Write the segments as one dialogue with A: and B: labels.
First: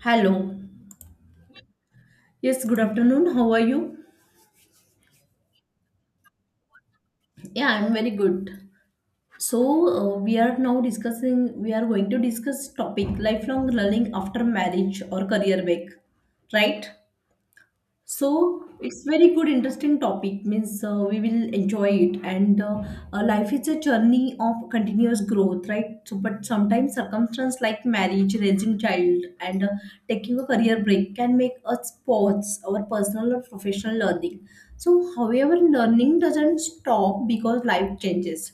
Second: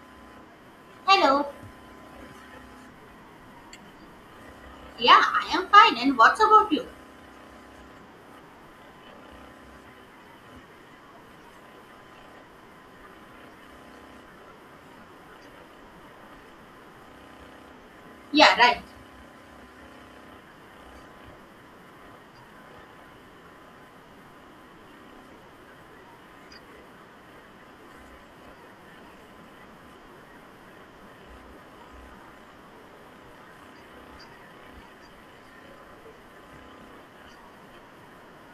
A: Hello.
B: Hello.
A: Yes, good afternoon. How are you?
B: Yeah, I am fine. And what's about you?
A: Yeah, I'm very good. So, we are now discussing, we are going to discuss topic lifelong learning after marriage or career break, right?
B: Yeah,
A: So
B: right.
A: it's very good, interesting topic. Means we will enjoy it, and life is a journey of continuous growth, right? So, but sometimes circumstances like marriage, raising child, and taking a career break can make us pause our personal or professional learning. So, however, learning doesn't stop because life changes.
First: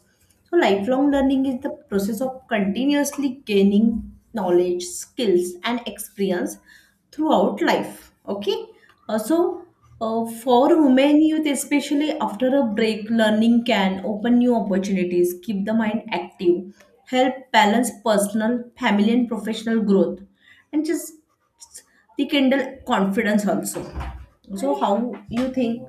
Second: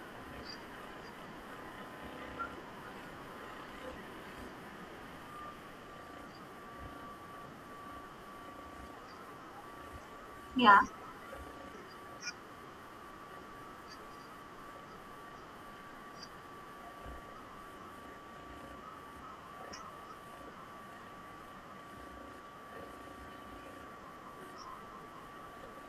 A: So, lifelong learning is the process of continuously gaining knowledge, skills, and experience throughout life. Okay. Uh, so for
B: Yeah,
A: women youth, especially after a break, learning can open new opportunities, keep the mind active, help balance personal, family and professional growth, and just rekindle confidence also. So how you think?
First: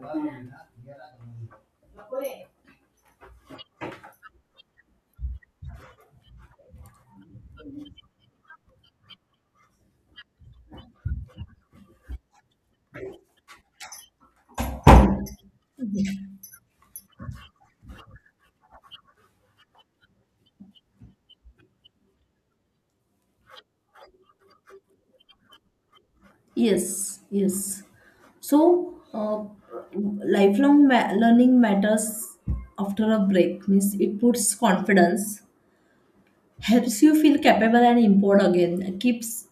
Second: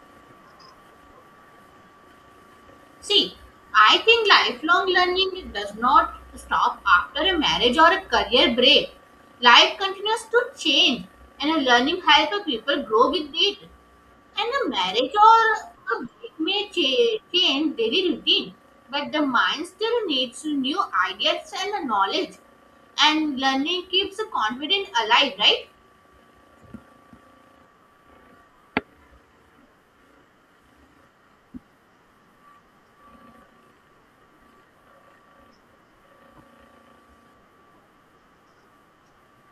B: see, I think lifelong learning does not stop after a marriage or a career break. Life continues to change, and a learning helps a people grow with it. And a marriage or a break may change daily routine, but the mind still needs new ideas and knowledge. And learning keeps the confidence alive, right?
A: Yes, yes. So uh, learning matters after a break means it puts confidence, helps you feel capable and empowered again, keeps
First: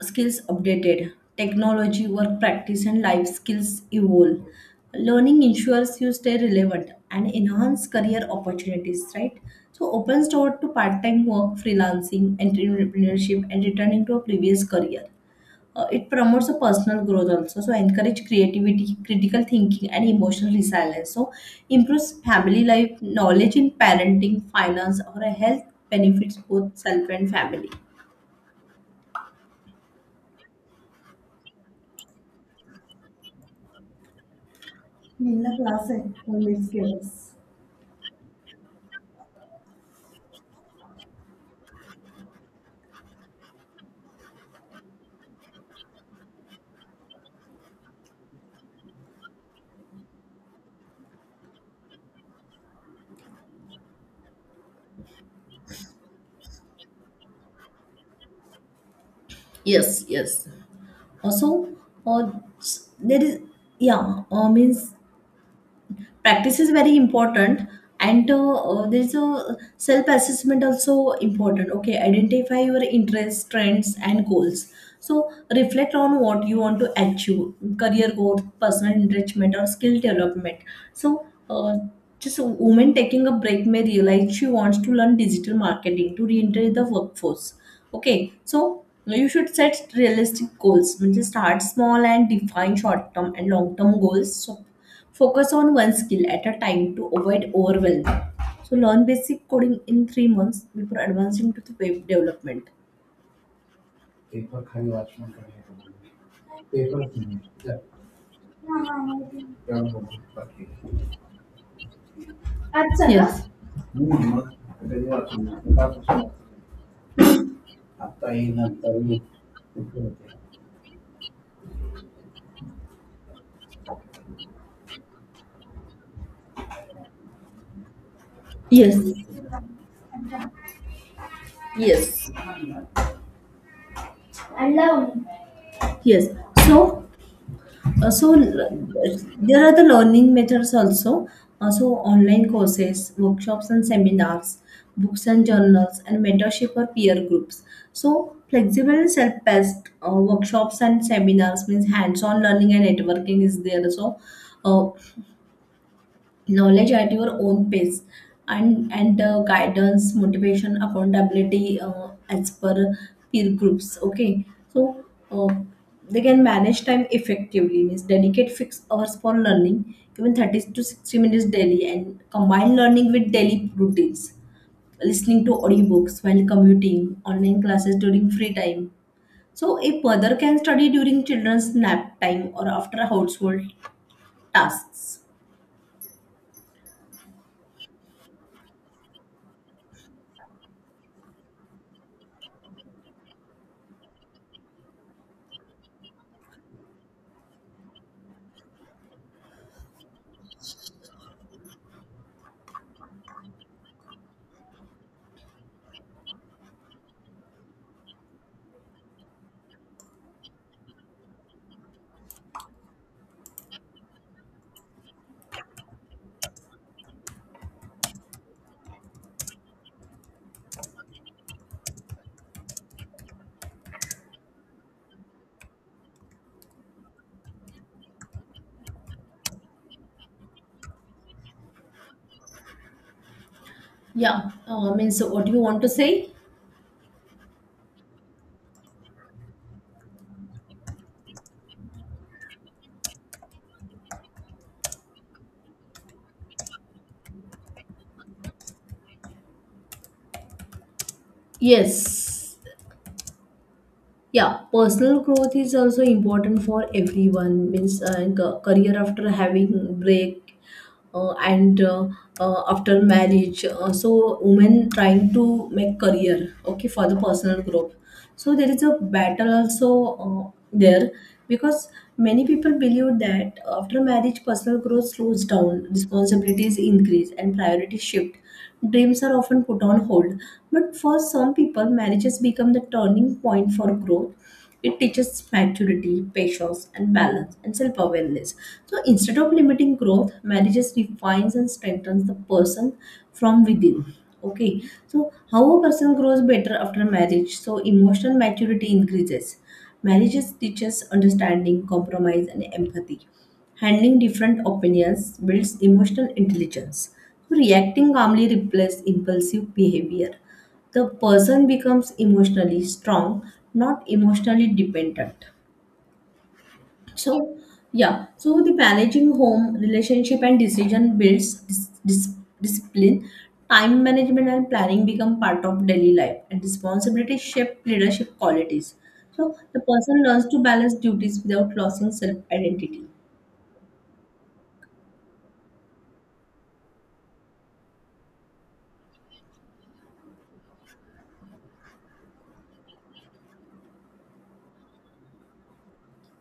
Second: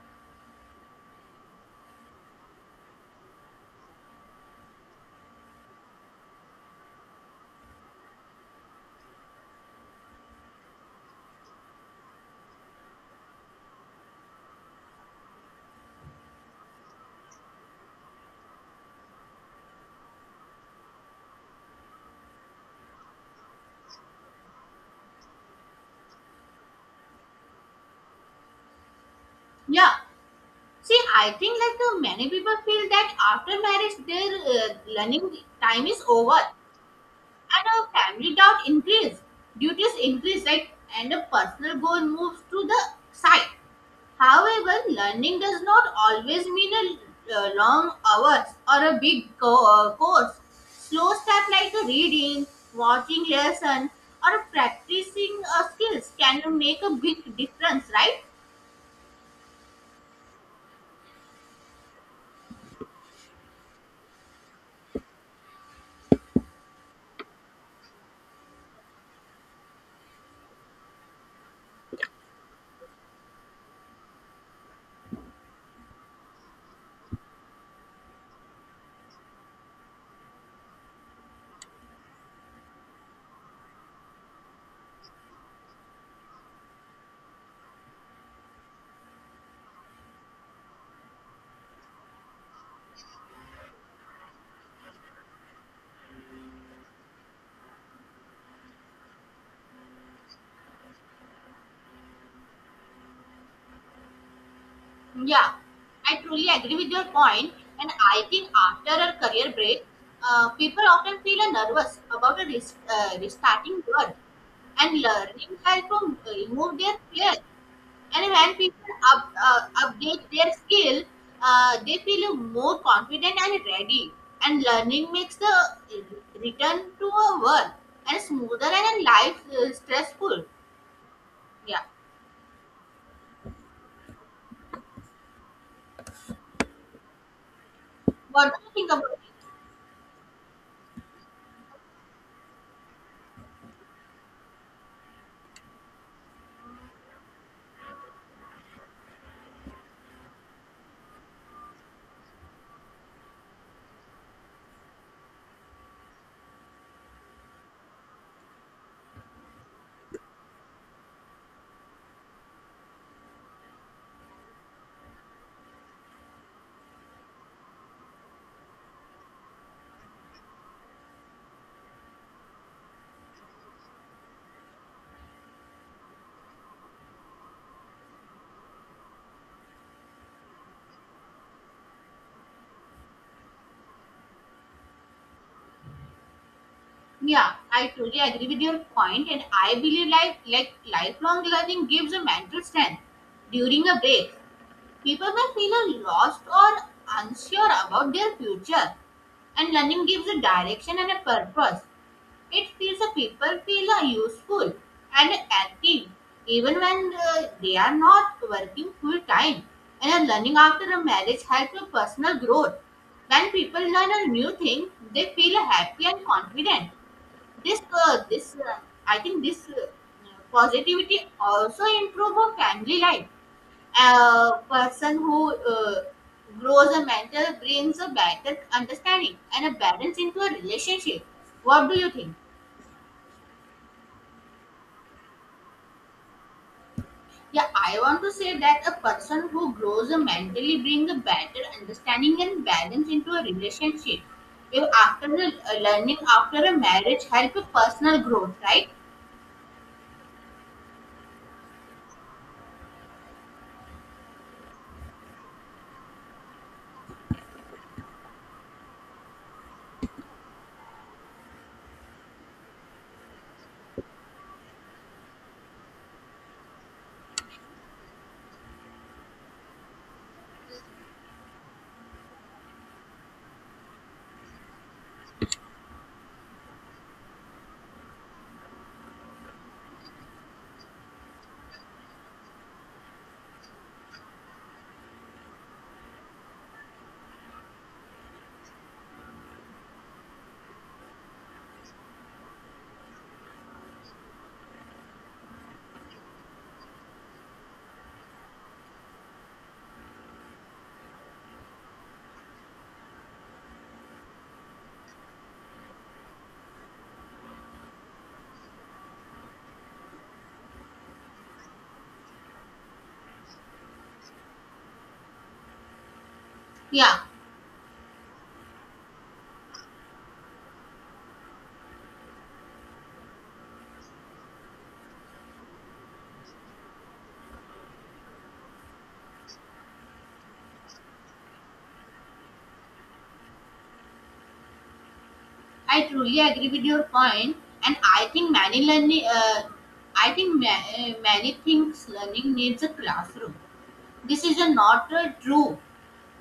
A: skills updated, technology, work practice, and life skills evolve. Learning ensures you stay relevant and enhance career opportunities, right? So, opens door to part time work, freelancing, entrepreneurship, and returning to a previous career. It promotes a personal growth also, so encourage creativity, critical thinking and emotional resilience, so improves family life, knowledge in parenting, finance or a health, benefits both self and family.
B: Yeah. See, I think like many people feel that after marriage, their learning
A: ನಿನ್ನ
B: time
A: class
B: is over,
A: miss gives.
B: and family doubt increase, duties increase, right? And a personal goal moves to the side. However, learning does not always mean a long hours or a big course. Slow steps like reading, watching lesson, or practicing skills can make a big difference, right?
A: Yes, yes, also. uh, there is, yeah means practice is very important, and there's a self assessment also important. Okay, identify your interests, trends and goals, so reflect on what you want to achieve, career growth, personal enrichment or skill development. so uh, just a woman taking a break may realize she wants to learn digital marketing to re-enter the workforce. Okay, so you should set realistic goals, म्हणजे start small and define short term and long term goals. So focus on one skill at a time to avoid overwhelm. So learn basic coding in 3 months before advancing to the web development.
B: Yeah, I truly agree with your point, and I think after a career break, people often feel a nervous about a restarting work, and learning help them remove their fear. And when people update their skill, they feel more confident and ready. And learning makes the return to a work and smoother
A: Yes.
B: and
A: Yes.
B: life stressful. Yeah,
A: Yes. Alone. Yes. So. Uh, so
B: what do
A: uh,
B: you think about it?
A: there are the learning methods also. Online courses, workshops and seminars, books and journals, and mentorship or peer groups. So flexible and self-paced, workshops and seminars means hands-on learning and networking is there. So uh, knowledge at your own pace, and the guidance, motivation, accountability as per peer groups. Okay. So uh, they can manage time effectively, means dedicate fixed hours for learning, even 30 to 60 minutes daily, and combine learning with daily routines, listening to audiobooks while commuting, online classes during free time. So a mother can study during children's nap time or after household tasks.
B: Yeah, I totally agree with your point, and I believe like lifelong learning gives a mental strength. During a break, people may feel lost or unsure about their future, and learning gives a direction and a purpose. It feels a people feel useful and active even when they are not working full time. And learning after a marriage helps with personal growth. When people learn a new thing, they feel happy and confident this this I think this Positivity also improve a family life, a person who uh, grows a mentor brings a better understanding and a balance into a relationship. What do you think?
A: Yeah, means what do you want to say?
B: Yeah, I want to say that a person who grows a mentally brings a better understanding and balance into a relationship if after the learning after a marriage help a personal growth, right?
A: Yes, yeah, personal growth is also important for everyone. Means career after having break, and after marriage. Women trying to make career, okay, for the personal growth. So there is a battle also there, because many people believe that after marriage personal growth slows down, responsibilities increase and priorities shift. Dreams are often put on hold, but for some people, marriages become the turning point for growth. It teaches maturity, patience, and balance, and self-awareness. So instead of limiting growth, marriages refines and strengthens the person from within. Okay, so how a person grows better after marriage? So emotional maturity increases. Marriages teaches understanding, compromise, and empathy. Handling different opinions builds emotional intelligence. Reacting calmly replaces impulsive behavior. The person becomes emotionally strong, not emotionally dependent.
B: Yeah,
A: So, yeah, so the managing home, relationship and decision builds discipline. Time management and planning become part of daily life, and responsibility shape leadership qualities. So, the person learns to balance duties without losing self identity.
B: I truly agree with your point, and I think many learning, many things learning needs a classroom. This is a not true,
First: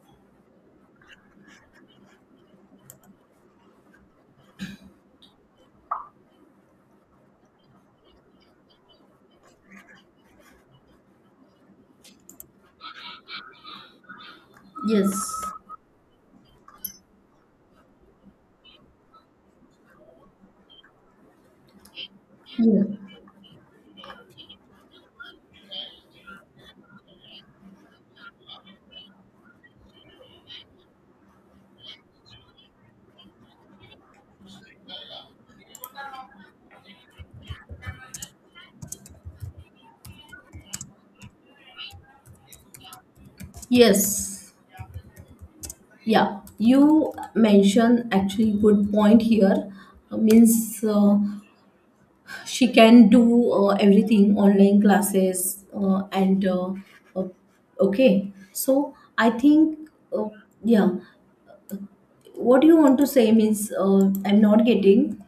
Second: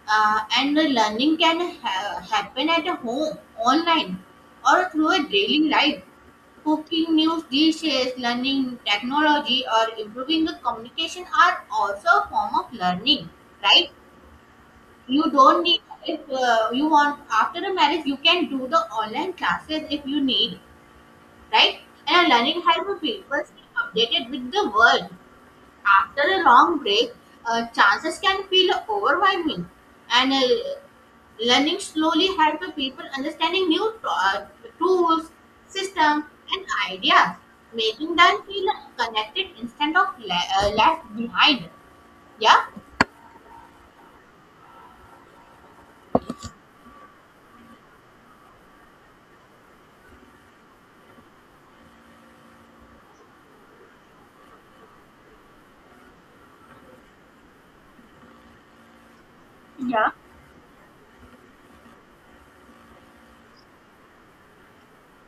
B: and the learning can happen at a home, online, or through a daily life. Cooking new dishes, learning technology, or improving the communication are also a form of learning, right? You
A: Yes.
B: don't need if you want after a marriage, you can do the online classes if you need, right? And our learning has
A: Yeah.
B: to be updated with the world. After a long break, chances can feel overwhelming, and learning slowly helps people understanding new tools, systems, and ideas, making them feel connected instead of left behind. Yeah.
A: Yes, yeah, you mentioned actually good point here. Means She can do everything, online classes, and uh, okay. So I think,
B: Yeah,
A: uh, yeah, what do you want to say? Means I'm not getting.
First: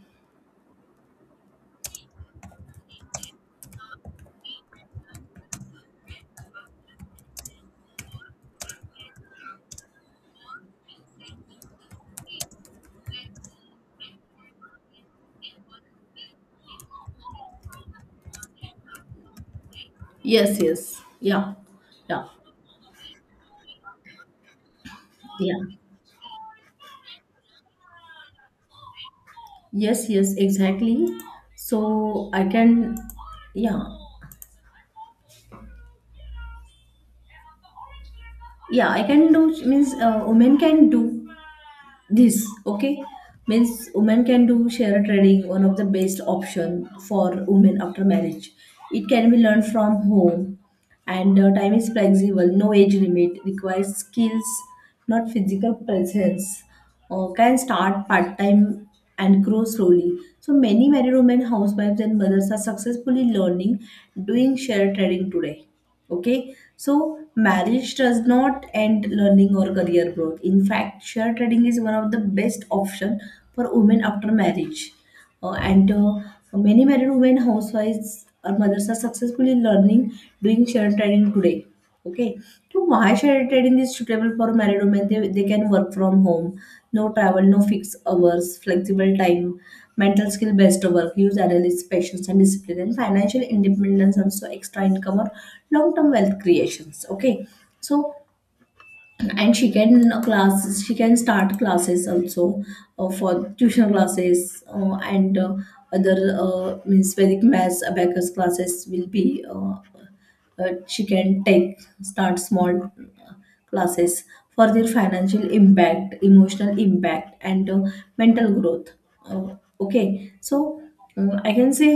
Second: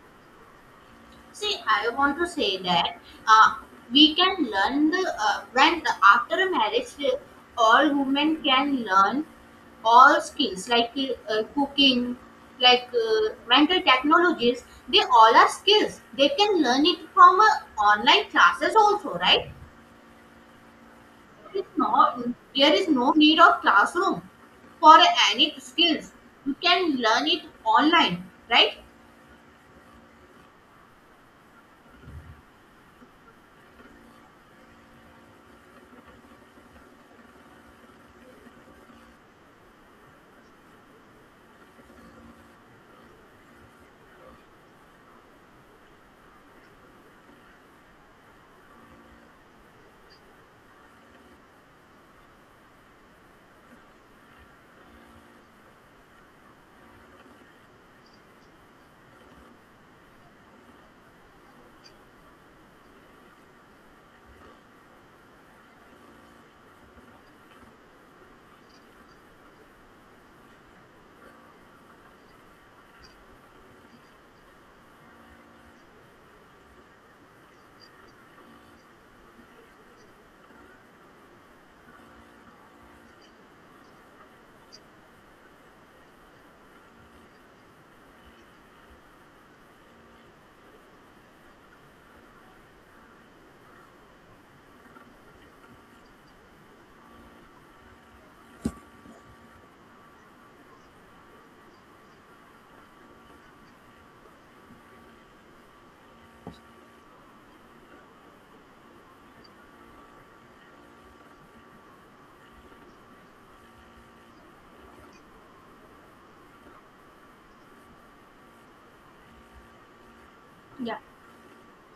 B: see, I want to say that uh, we can learn the when after a marriage, all women can learn all skills like cooking, like mental technologies. They all are skills. They can learn it from online classes also, right?
A: Yes, yes, yeah,
B: It's not,
A: yeah,
B: there is no need of classroom for any
A: yeah.
B: skills. You can learn it online, right?
A: Yes, yes, exactly. So I can, yeah, yeah, I can do, means women can do this. Okay, means women can do share trading, one of the best option for women after marriage. It can be learned from home, and time is flexible, no age limit, requires skills, not physical presence. Can start part time and grow slowly. So many married women, housewives and mothers are successfully learning, doing share trading today. Okay, so marriage does not end learning or career growth. In fact, share trading is one of the best option for women after marriage. And Many married women, housewives, or mothers are successfully learning, doing share trading today. Okay, so why shared trading is suitable for married women? They can work from home, no travel, no fixed hours, flexible time, mental skill based work, use analysis, patience, and discipline, and financial independence, and so extra income or long term wealth creations. Okay, so, and she can start classes also for tuition classes, and other means Vedic maths, abacus classes will be. She can take start small classes for their financial impact, emotional impact, and mental growth. Okay, so
B: Yeah,
A: I can say,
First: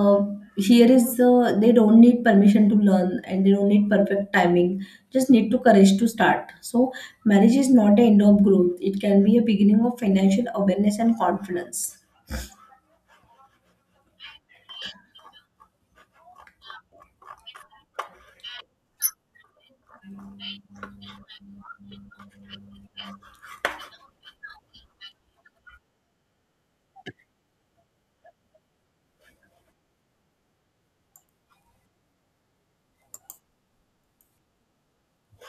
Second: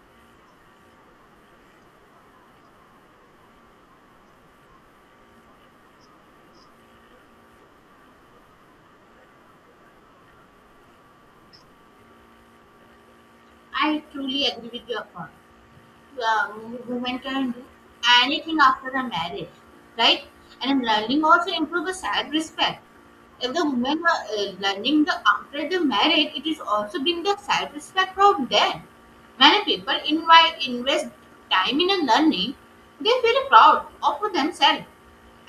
A: uh, here is the, they don't need permission to learn, and they don't need perfect timing, just need to courage to start. So marriage is not the end of growth, it can be a beginning of financial awareness and confidence.
B: I truly agree with your point. uh, Women can do anything after the marriage, right? And learning also improves self respect. If the women are learning the after the marriage, it is also bring the self respect from them. Many people invite invest time in a learning. They feel proud of themselves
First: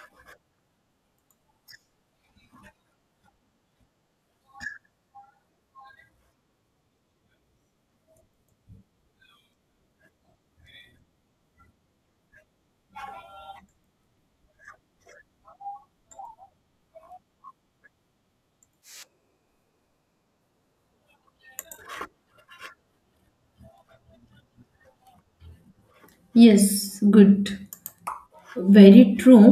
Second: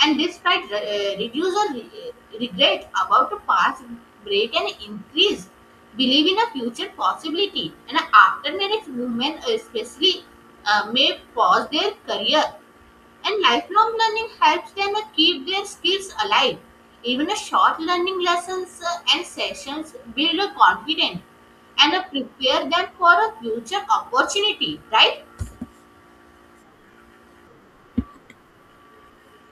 B: and despite reduce or regret about the past, break and increase believe in a future possibility. And after marriage, women especially may pause their career. And lifelong learning helps them keep their skills alive. Even a short learning lessons and sessions build a confidence and prepare them for a future opportunity, right?
A: Yes, good, very true.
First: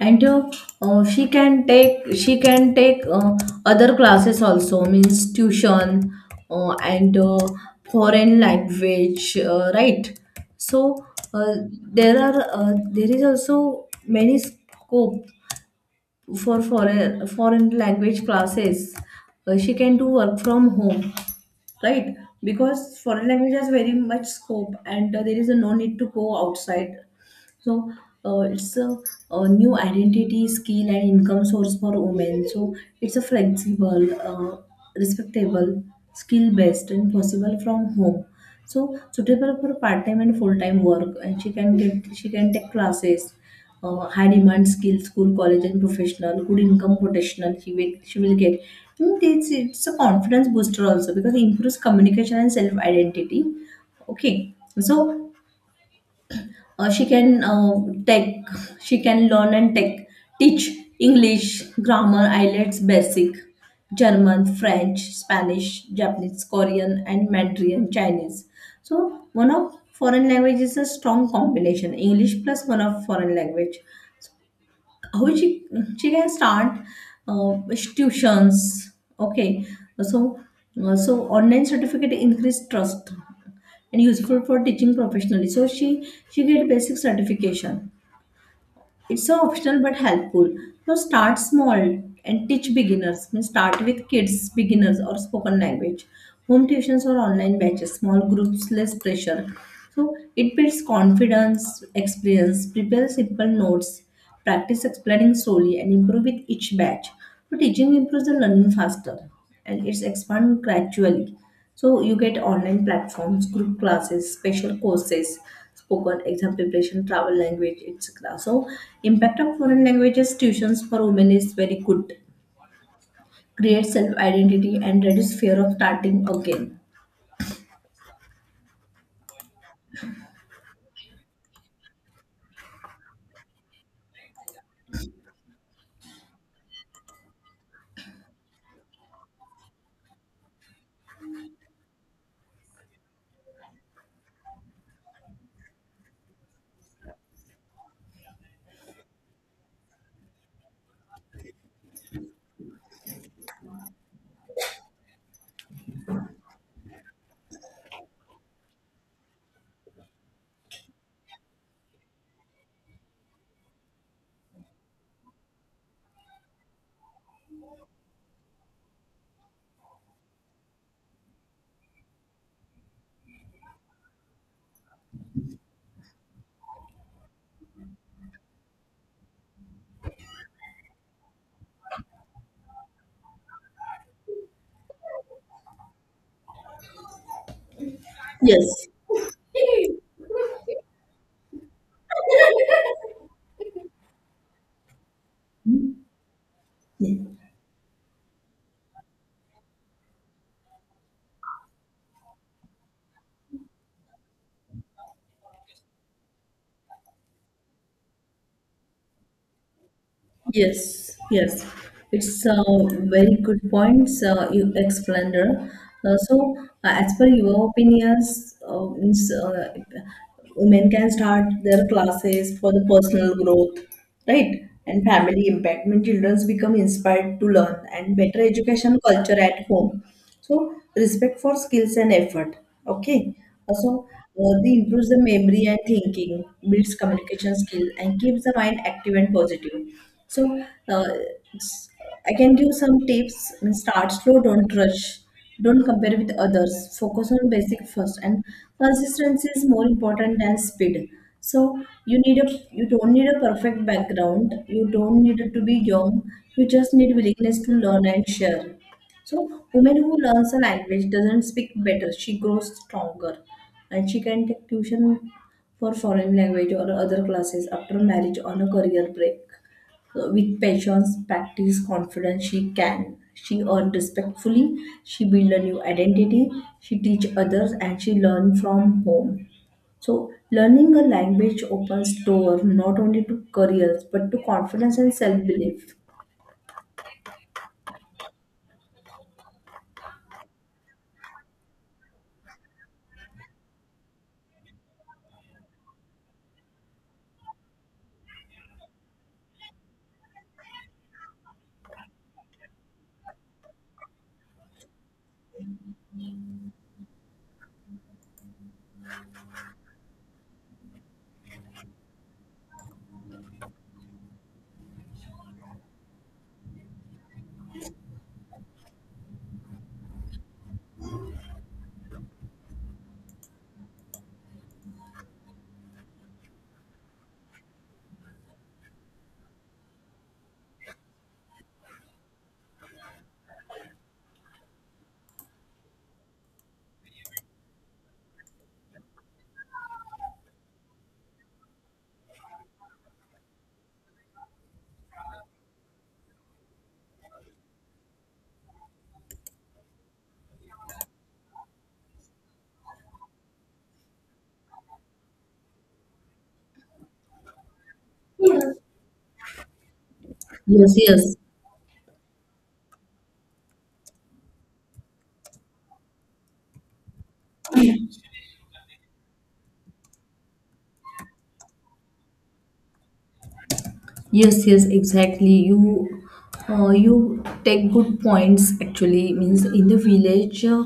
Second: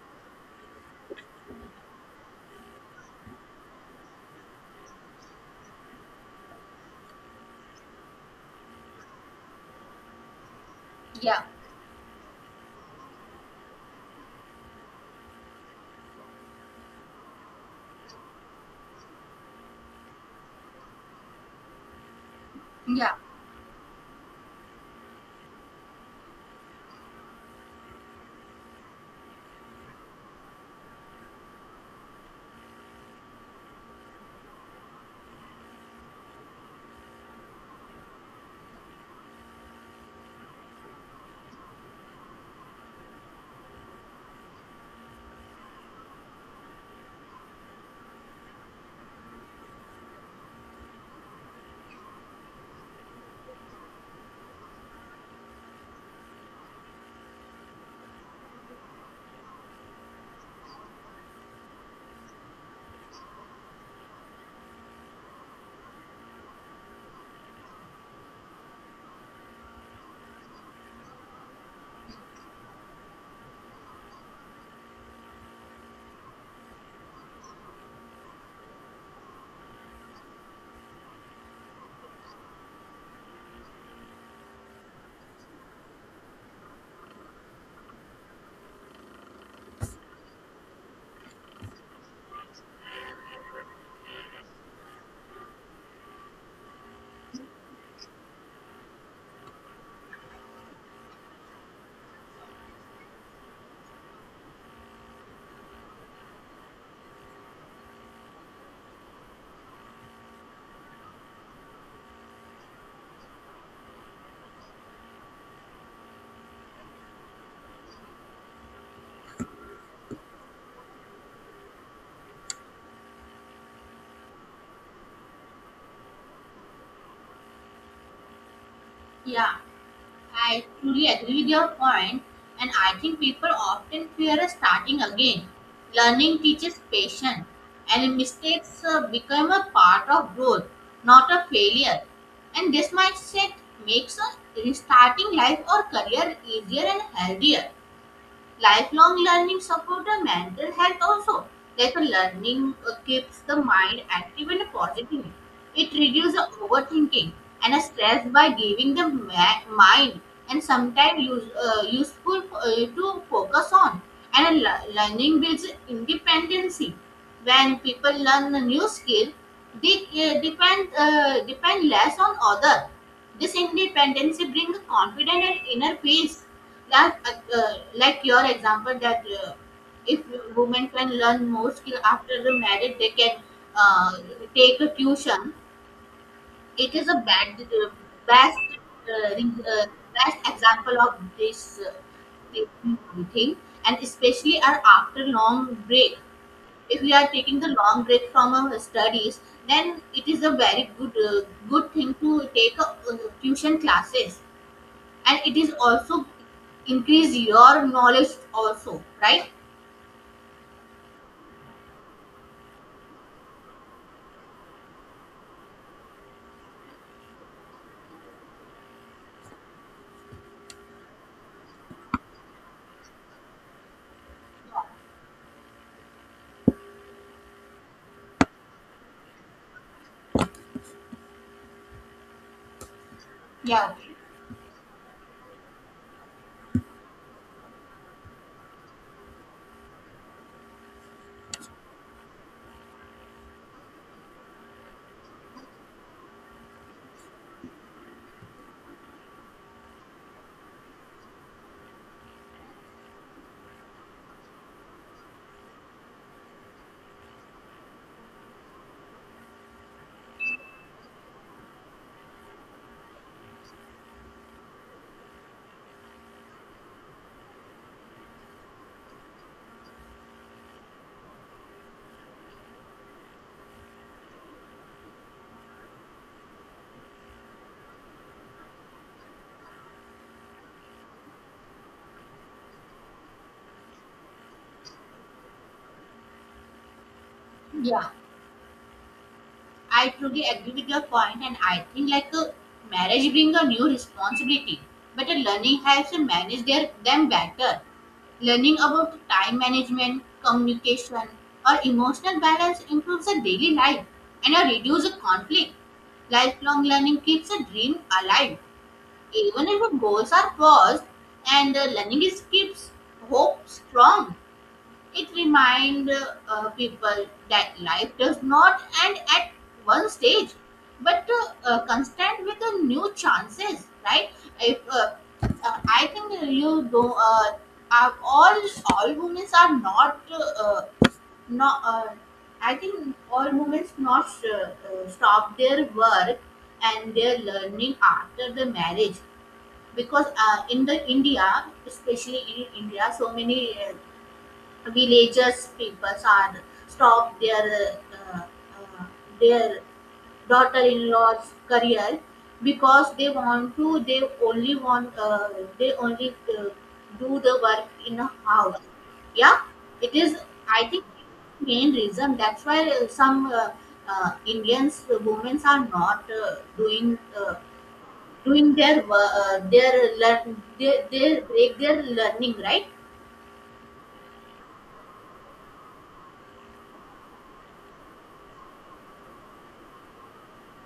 A: And she can take other classes also, means tuition, and foreign language, right. So
B: Yeah.
A: uh, there is also many scope for foreign language classes. She can do work from home, right? Because
B: Yeah.
A: foreign language has very much scope, and there is a no need to go outside. So it's a new identity, skill, and income source for women. So it's a flexible, respectable, skill based, and possible from home. So suitable for part time and full time work, and she can take classes. High demand skill, school, college, and professional, good income professional. She will get. And it's a confidence booster also, because it improves communication and self identity. Okay, so she can take, she can learn and take, teach English, grammar, IELTS, basic, German, French, Spanish, Japanese, Korean, and Mandarin Chinese. So one of foreign language is a strong combination, English plus one of foreign language. How She can start uh, tuitions. Okay, so so online certificate increase trust and useful for teaching professionally. So she get basic certification, it's so optional but helpful. So start small and teach beginners, means start with kids, beginners or spoken language, home tuitions or online batches, small groups, less pressure. So it builds confidence, experience, prepare simple notes. Practice explaining slowly and improve with each batch. So teaching improves the learning faster, and it's expand gradually. So you get online platforms, group classes, special courses, spoken exam preparation, travel language, etc. So impact of foreign languages tuitions for women is very good. Create self-identity and reduce fear of starting again.
B: Yeah. I truly agree with your point, and I think people often fear starting again. Learning teaches patience, and mistakes become a part of growth, not a failure. And this mindset makes restarting life or career easier and healthier. Lifelong learning support the mental health also, like a learning keeps the mind active and positive. It reduces the overthinking and a stress by giving the mind and sometimes useful to focus on. And learning builds independency. When people learn a new skill, they uh, depend less on other. This independency brings confidence and inner peace, like uh, like your example that if women can learn more skill after the marriage, they can uh, take a tuition. It is a bad best
A: Yes.
B: uh, re- uh, best example of this uh, thing. And especially are after long break, if we are taking the long break from our studies, then it is a very good thing to take a, tuition classes, and it is also increase your knowledge also, right?
A: Yes, yes, it's a very good point you explained. So, as per your opinions, means, women can start their classes for the personal growth, right? And family impact. When children become inspired to learn and better education culture at home. So respect for skills and effort. Okay.
B: Yeah. Okay.
A: They improves the memory and thinking, builds communication skill, and keeps the mind active and positive. So uh, s- I can give some tips. Means start slow, don't rush. Don't compare with others. Focus on basic first, and consistency is more important than speed. So you need a you don't need a perfect background. You don't need to be young. You just need willingness to learn and share. So, woman who learns a language doesn't speak better. She grows stronger, and she can take tuition for foreign language or other classes after marriage on a career break. So, with patience, practice, confidence, she can. She earn respectfully. She build a new identity. She teach others, and she learn from home. So, learning a language opens door not only to careers but to confidence and self belief.
B: Yeah, I truly agree with your point, and I think like a marriage bring a new responsibility, but a learning helps to manage their them better. Learning about time management, communication, or emotional balance improves the daily life and reduce the conflict. Lifelong learning keeps a dream alive even if the goals are paused, and the learning is keeps hope strong. It reminds people that life does not end at one stage, but constant with the new chances, right? If I think you do, are all women are not not. I think all women not stop their work and their learning after the marriage because in the India, especially in India, so many villagers, people are stop their daughter-in-law's career because they want to. They only want. They only do the work in a
A: Yes.
B: house. Yeah, it is. I
A: Yes,
B: think
A: yes.
B: main reason. That's why some Indians women are not doing their their learn. They break their learning, right?
A: Yes, yes, exactly. You take good points. Actually, means in the village,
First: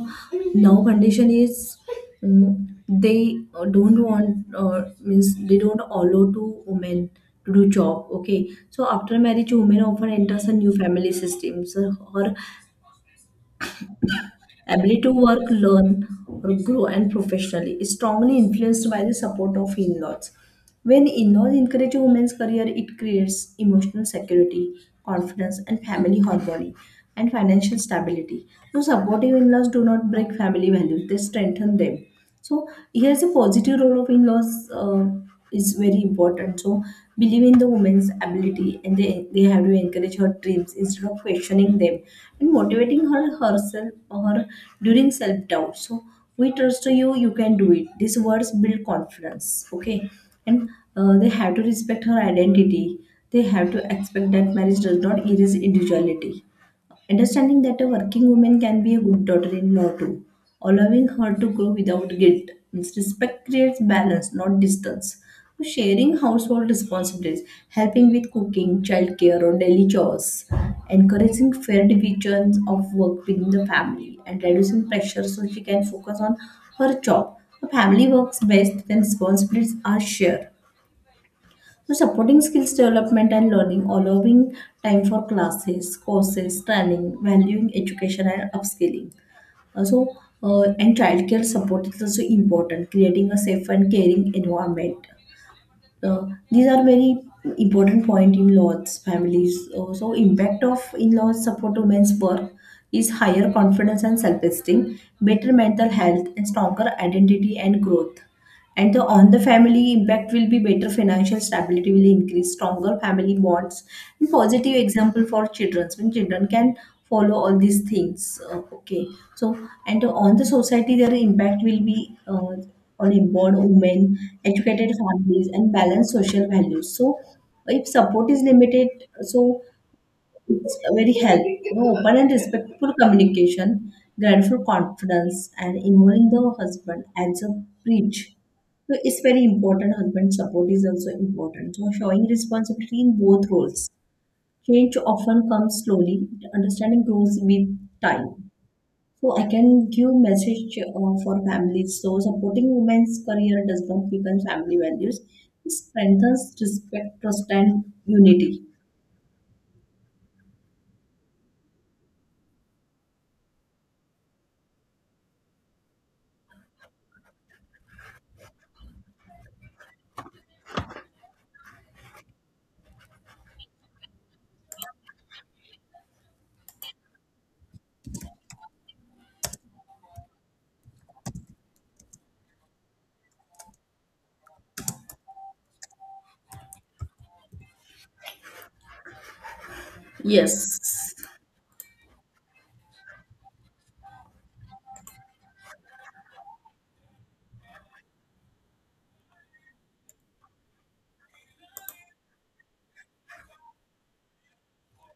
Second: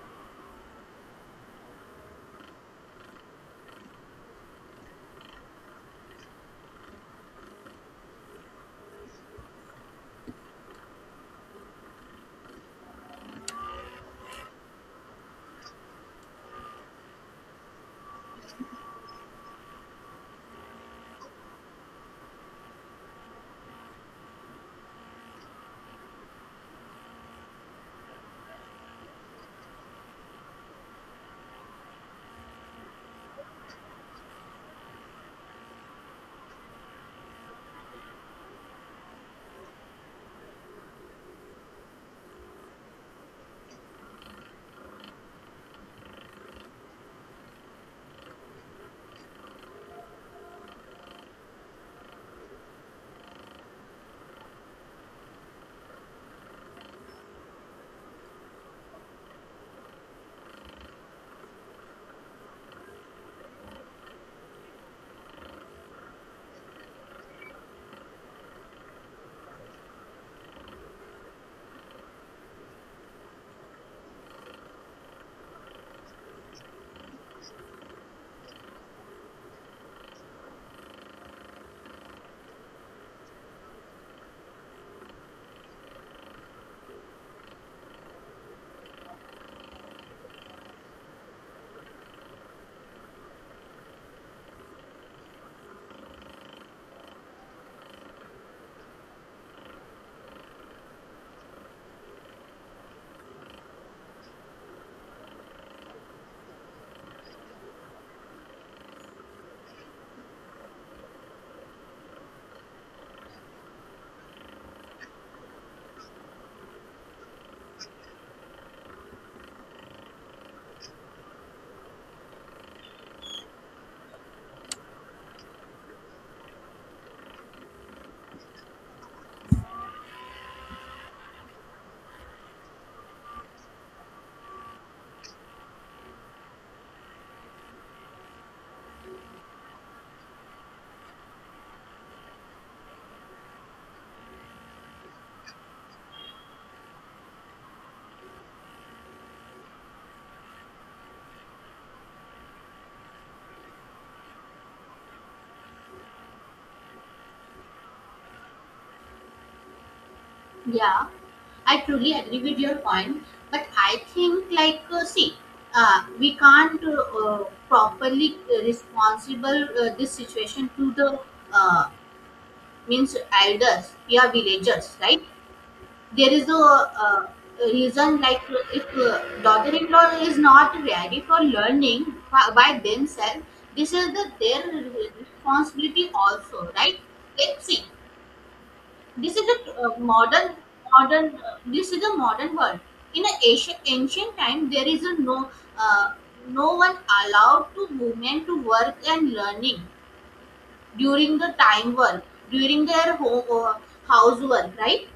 A: now condition is, mm, they don't want, means they don't allow to women to do job. Okay, so after marriage, women often enters a new family system. So her ability to work, learn, or grow and professionally is strongly influenced by the support of in-laws. When in-laws encourage a woman's career, it creates emotional security, confidence, and family harmony and financial stability. So supportive in-laws do not break family values, they strengthen them. So here's a positive role of in-laws is very important. So believe in the woman's ability and they have to encourage her dreams instead of questioning them and motivating her herself or her during self-doubt. So we trust you, you can do it. These words build confidence. Okay. And they have to respect her identity. They have to expect that marriage does not erase individuality. Understanding that a working woman can be a good daughter in law too, allowing her to grow without guilt. Means respect creates balance, not distance. So sharing household responsibilities, helping with cooking, childcare, or daily chores, encouraging fair divisions of work within the family, and reducing pressure so she can focus on her job. The family works best when responsibilities are shared. So supporting skills development and learning, allowing time for classes, courses, training, valuing education and upskilling. Also, and childcare support is also important, creating a safe and caring environment. These are very important point in laws families. So impact of in-laws support to men's work is higher confidence and self-esteem, better mental health, and stronger identity and growth. And on the family impact will be better financial stability will increase, stronger family bonds, and positive example for children. When children can follow all these things, okay. So and on the society, their impact will be. On empowered women, educated families, and balanced social values. So, if support is limited, so it's very help. Open and respectful communication, grateful confidence, and involving the husband as a bridge. So, it's very important. Husband support is also important. So, showing responsibility in both roles. Change often comes slowly. Understanding grows with time. So I can give message for families. So supporting women's career does not weaken family values. It strengthens respect, trust, and unity.
B: Yeah, I truly agree with your point, but I think like see, we can't properly responsible this situation to the uh, means elders, yeah, villagers, right? There is a uh, reason like if daughter-in-law is not ready for learning by themselves, this is the their responsibility also, right? Let's see. This is a
A: Yes.
B: modern. This is a modern world. In an ancient time, there is a no uh, no one allowed to women to work and learning during the time work during their home housework, right?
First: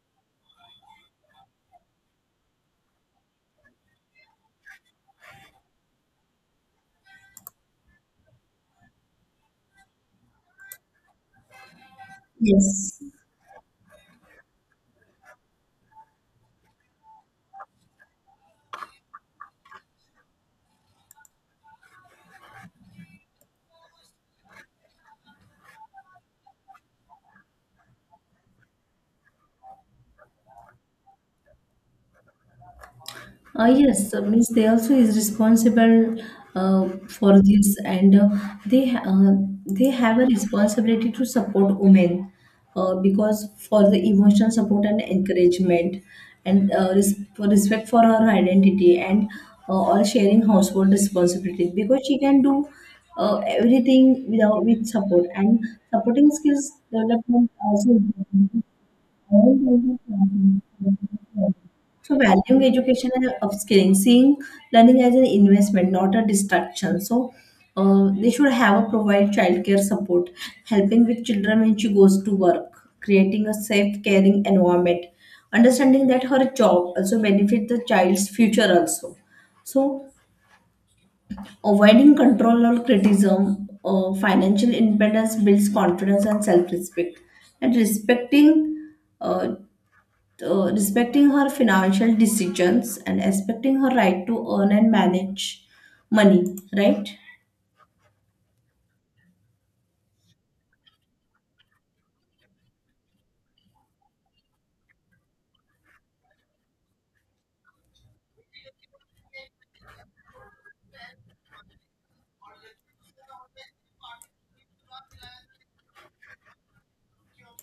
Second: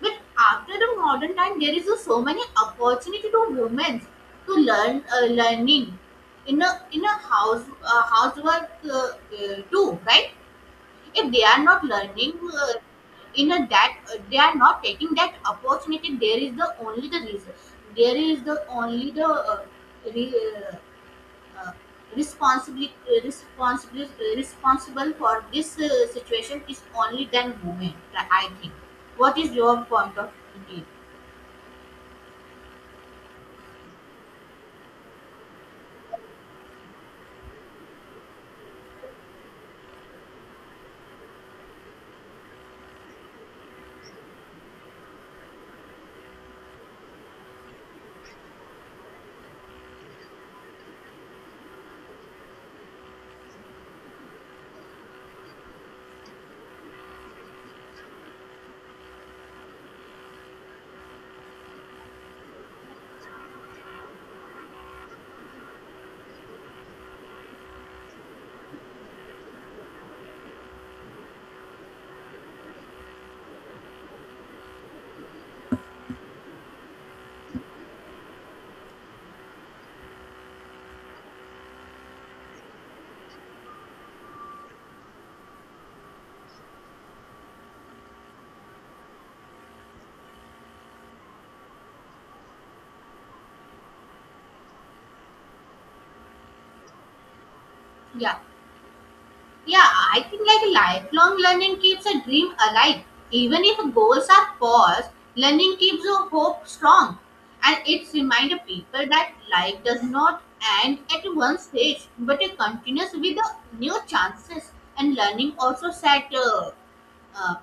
B: But after the modern time, there is a so many opportunity to women to learn learning in a house housework, too, right? If they are not learning uh,
A: Yes.
B: in a that they are not taking that opportunity, there is the only the reason. There is the only the re, uh, uh, responsibility responsible responsible for this situation is only then women. I think. What is your point of view?
A: Yes, means they also is responsible for this, and they ha- uh, they have a responsibility to support women because for the emotional support and encouragement, and for respect for her identity and or sharing household responsibilities because she can do everything without with support and supporting skills development also. Important. So valuing education and upskilling, seeing learning as an investment, not a distraction. So they should have a provide childcare support, helping with children when she goes to work, creating a safe, caring environment, understanding that her job also benefit the child's future also. So avoiding control or criticism, financial independence builds confidence and self-respect, and respecting uh, respecting her financial decisions and respecting her right to earn and manage money, right?
B: Yeah. Yeah, I think like lifelong learning keeps a dream alive. Even if goals are paused, learning keeps your hope strong. And it's reminder people that life does not end at one stage, but it continues with the new chances. And uh,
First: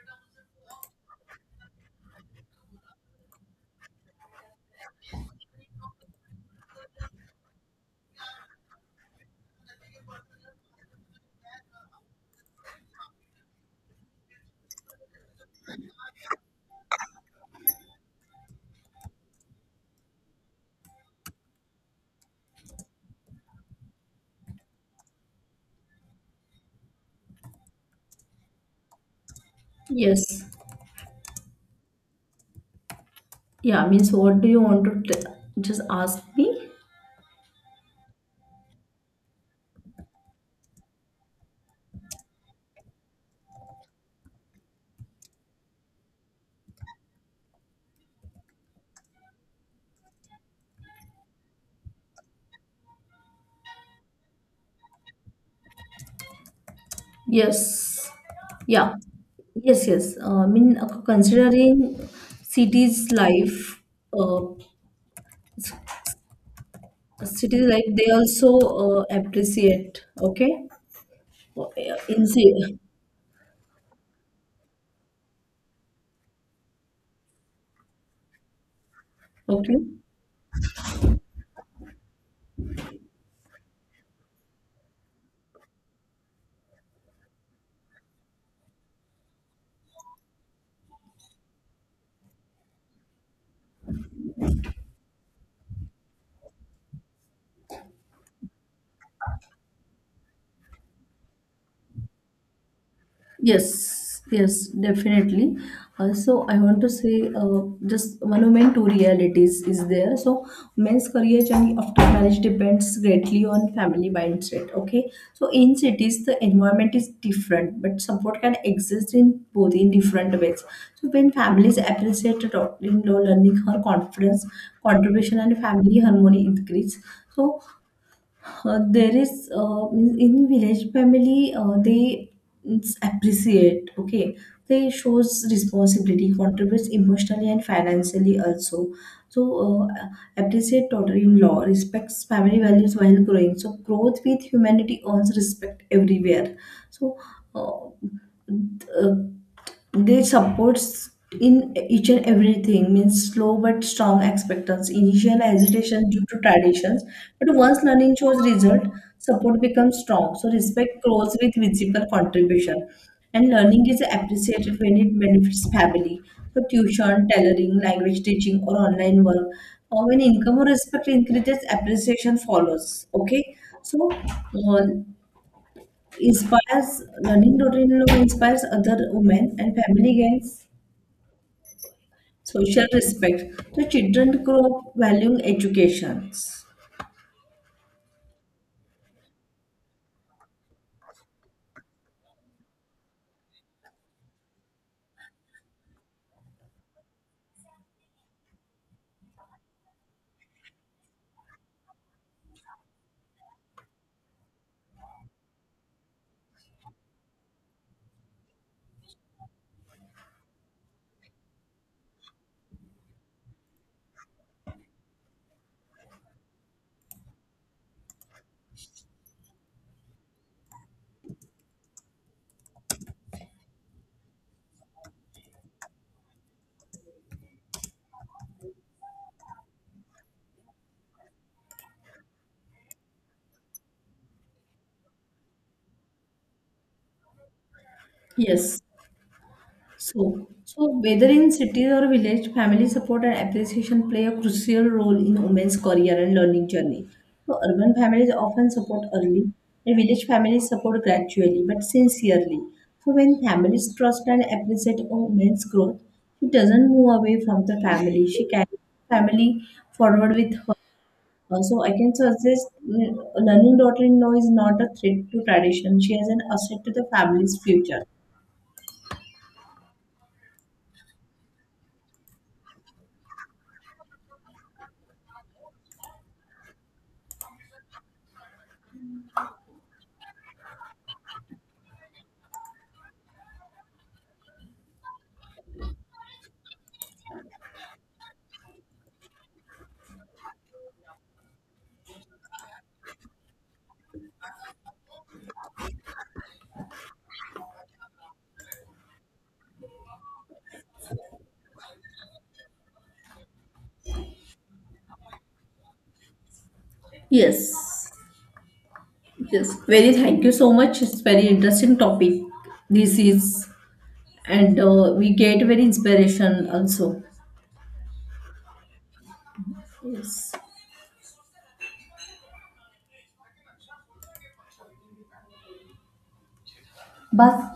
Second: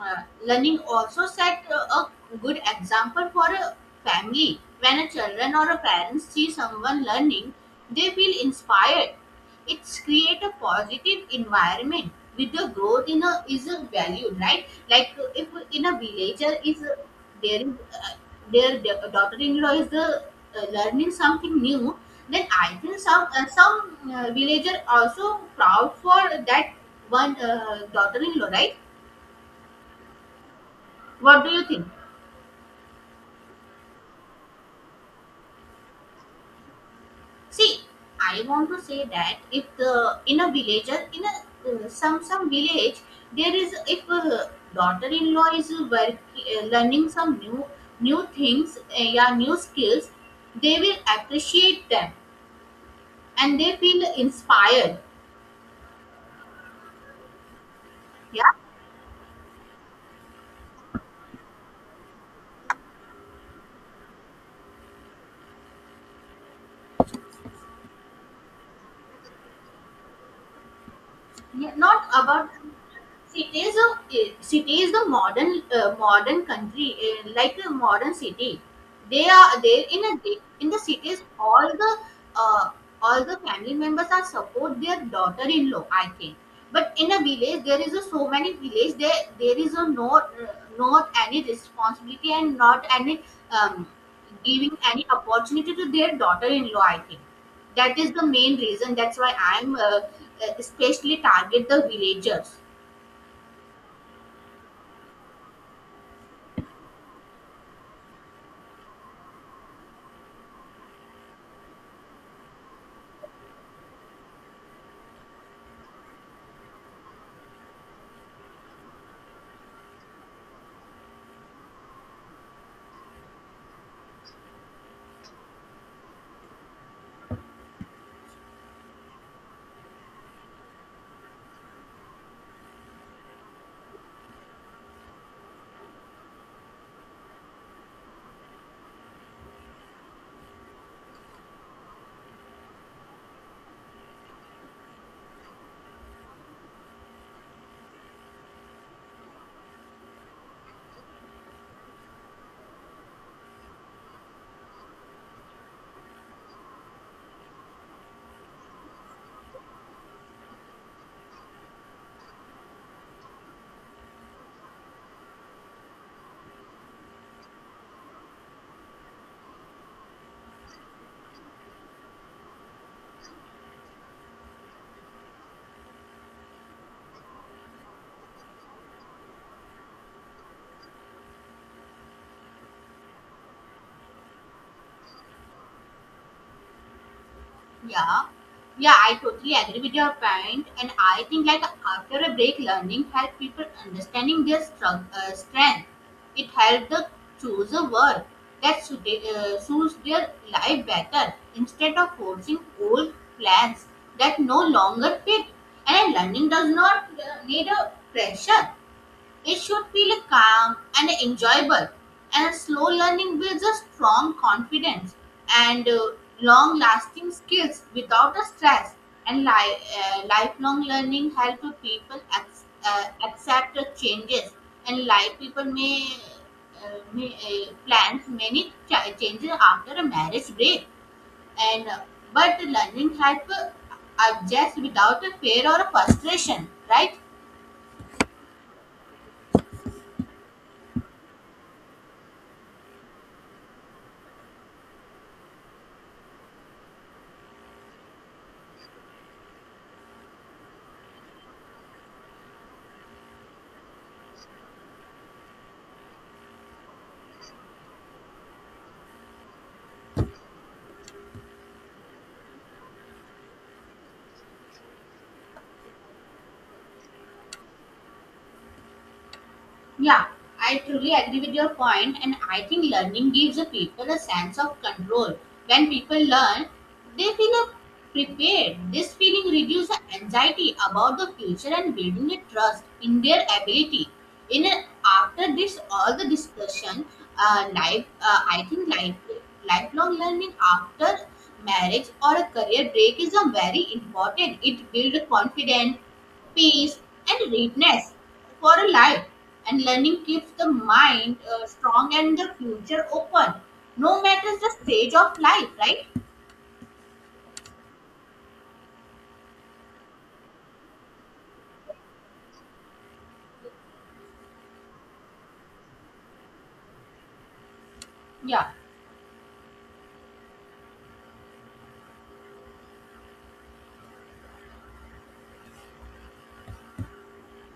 B: learning also set a good example for a family. When a children or a parents see someone learning, they feel inspired. It's create a positive environment with the growth in a is a value, right? Like if in a villager is there is uh, their daughter-in-law is the learning something new, then I think some villager also proud for that one daughter-in-law, right?
A: Yes.
B: What do you think?
A: Yeah, means what do you want to just ask me?
B: See, I want to say that if the in a villager in a some village, there is if a daughter-in-law is learning some new new things yeah new skills, they will appreciate them and they feel inspired.
A: Yes.
B: Yeah.
A: Yeah. Yes, yes. I mean, considering cities life, uh, cities life, they also appreciate. Okay. Uh,
B: Yeah, not
A: In
B: about
A: ci-
B: city is a city is the modern modern country like a modern city. They are
A: okay.
B: there in a in the cities. Uh, all the family members are support their daughter-in-law, I think, but in a village there is a so many village there there is a no not any responsibility and not any um, giving any opportunity to their daughter-in-law. I think that is the main reason. That's why I'm especially target the villagers.
A: Yes, yes, definitely. So I want to say just one monument two realities is there. So men's career journey after marriage depends greatly on family mindset. Okay, so in cities the environment is different, but support can exist in both in different ways. So when families appreciate a daughter-in-law learning her confidence, contribution, and family harmony increase. So there is means in village family they means appreciate, okay, they shows responsibility, contributes emotionally and financially also. So appreciate daughter-in-law respects family values while growing, so growth with humanity earns respect everywhere. So uh, they supports in each and everything, means slow but strong expectance, initial hesitation due to traditions, but once learning shows result, support becomes strong. So respect grows with visible contribution, and learning is appreciated when it benefits family. So tuition, tailoring, language teaching, or online work, or when income or respect increases, appreciation follows. Okay. So uh, inspires learning, routine look inspires other women and family gains social respect. The children grow up valuing educations.
B: Yeah, yeah, I totally agree with your point, and I think like after a break learning help people understanding their strength. It helps them choose a work that suits their life better instead of forcing old plans that no longer fit. And learning does not need a pressure. It should feel calm and enjoyable, and slow learning builds a strong confidence and long lasting skills without a stress. And lifelong learning helps people accept the changes, and like people may plan many changes after a marriage break, and but learning helps adjust without a fear or a frustration, right?
A: Yes. So, so whether in cities or village, family support and appreciation play a crucial role in women's career and learning journey. So, urban families often support early, and village families support gradually but sincerely. So, when families trust and appreciate a woman's growth, she doesn't move away from the family. She carries family forward with her. So, I can suggest learning daughter-in-law is not a threat to tradition. She is an asset to the family's future.
B: Yeah, I truly agree with your point, and I think learning gives the people a sense of control. When people learn, they feel prepared. This feeling reduces the anxiety about the future and building a trust in their ability. In a, after this, all the discussion, I think lifelong learning after marriage or a career break is a very important. It builds confidence, peace, and readiness for a life, and learning keeps the mind strong and the future open no matter the stage of life, right?
A: Yes. Yes, very thank you so much. It's very interesting topic. This is, and we get very inspiration also.
B: Yeah.
A: Yes. Bye.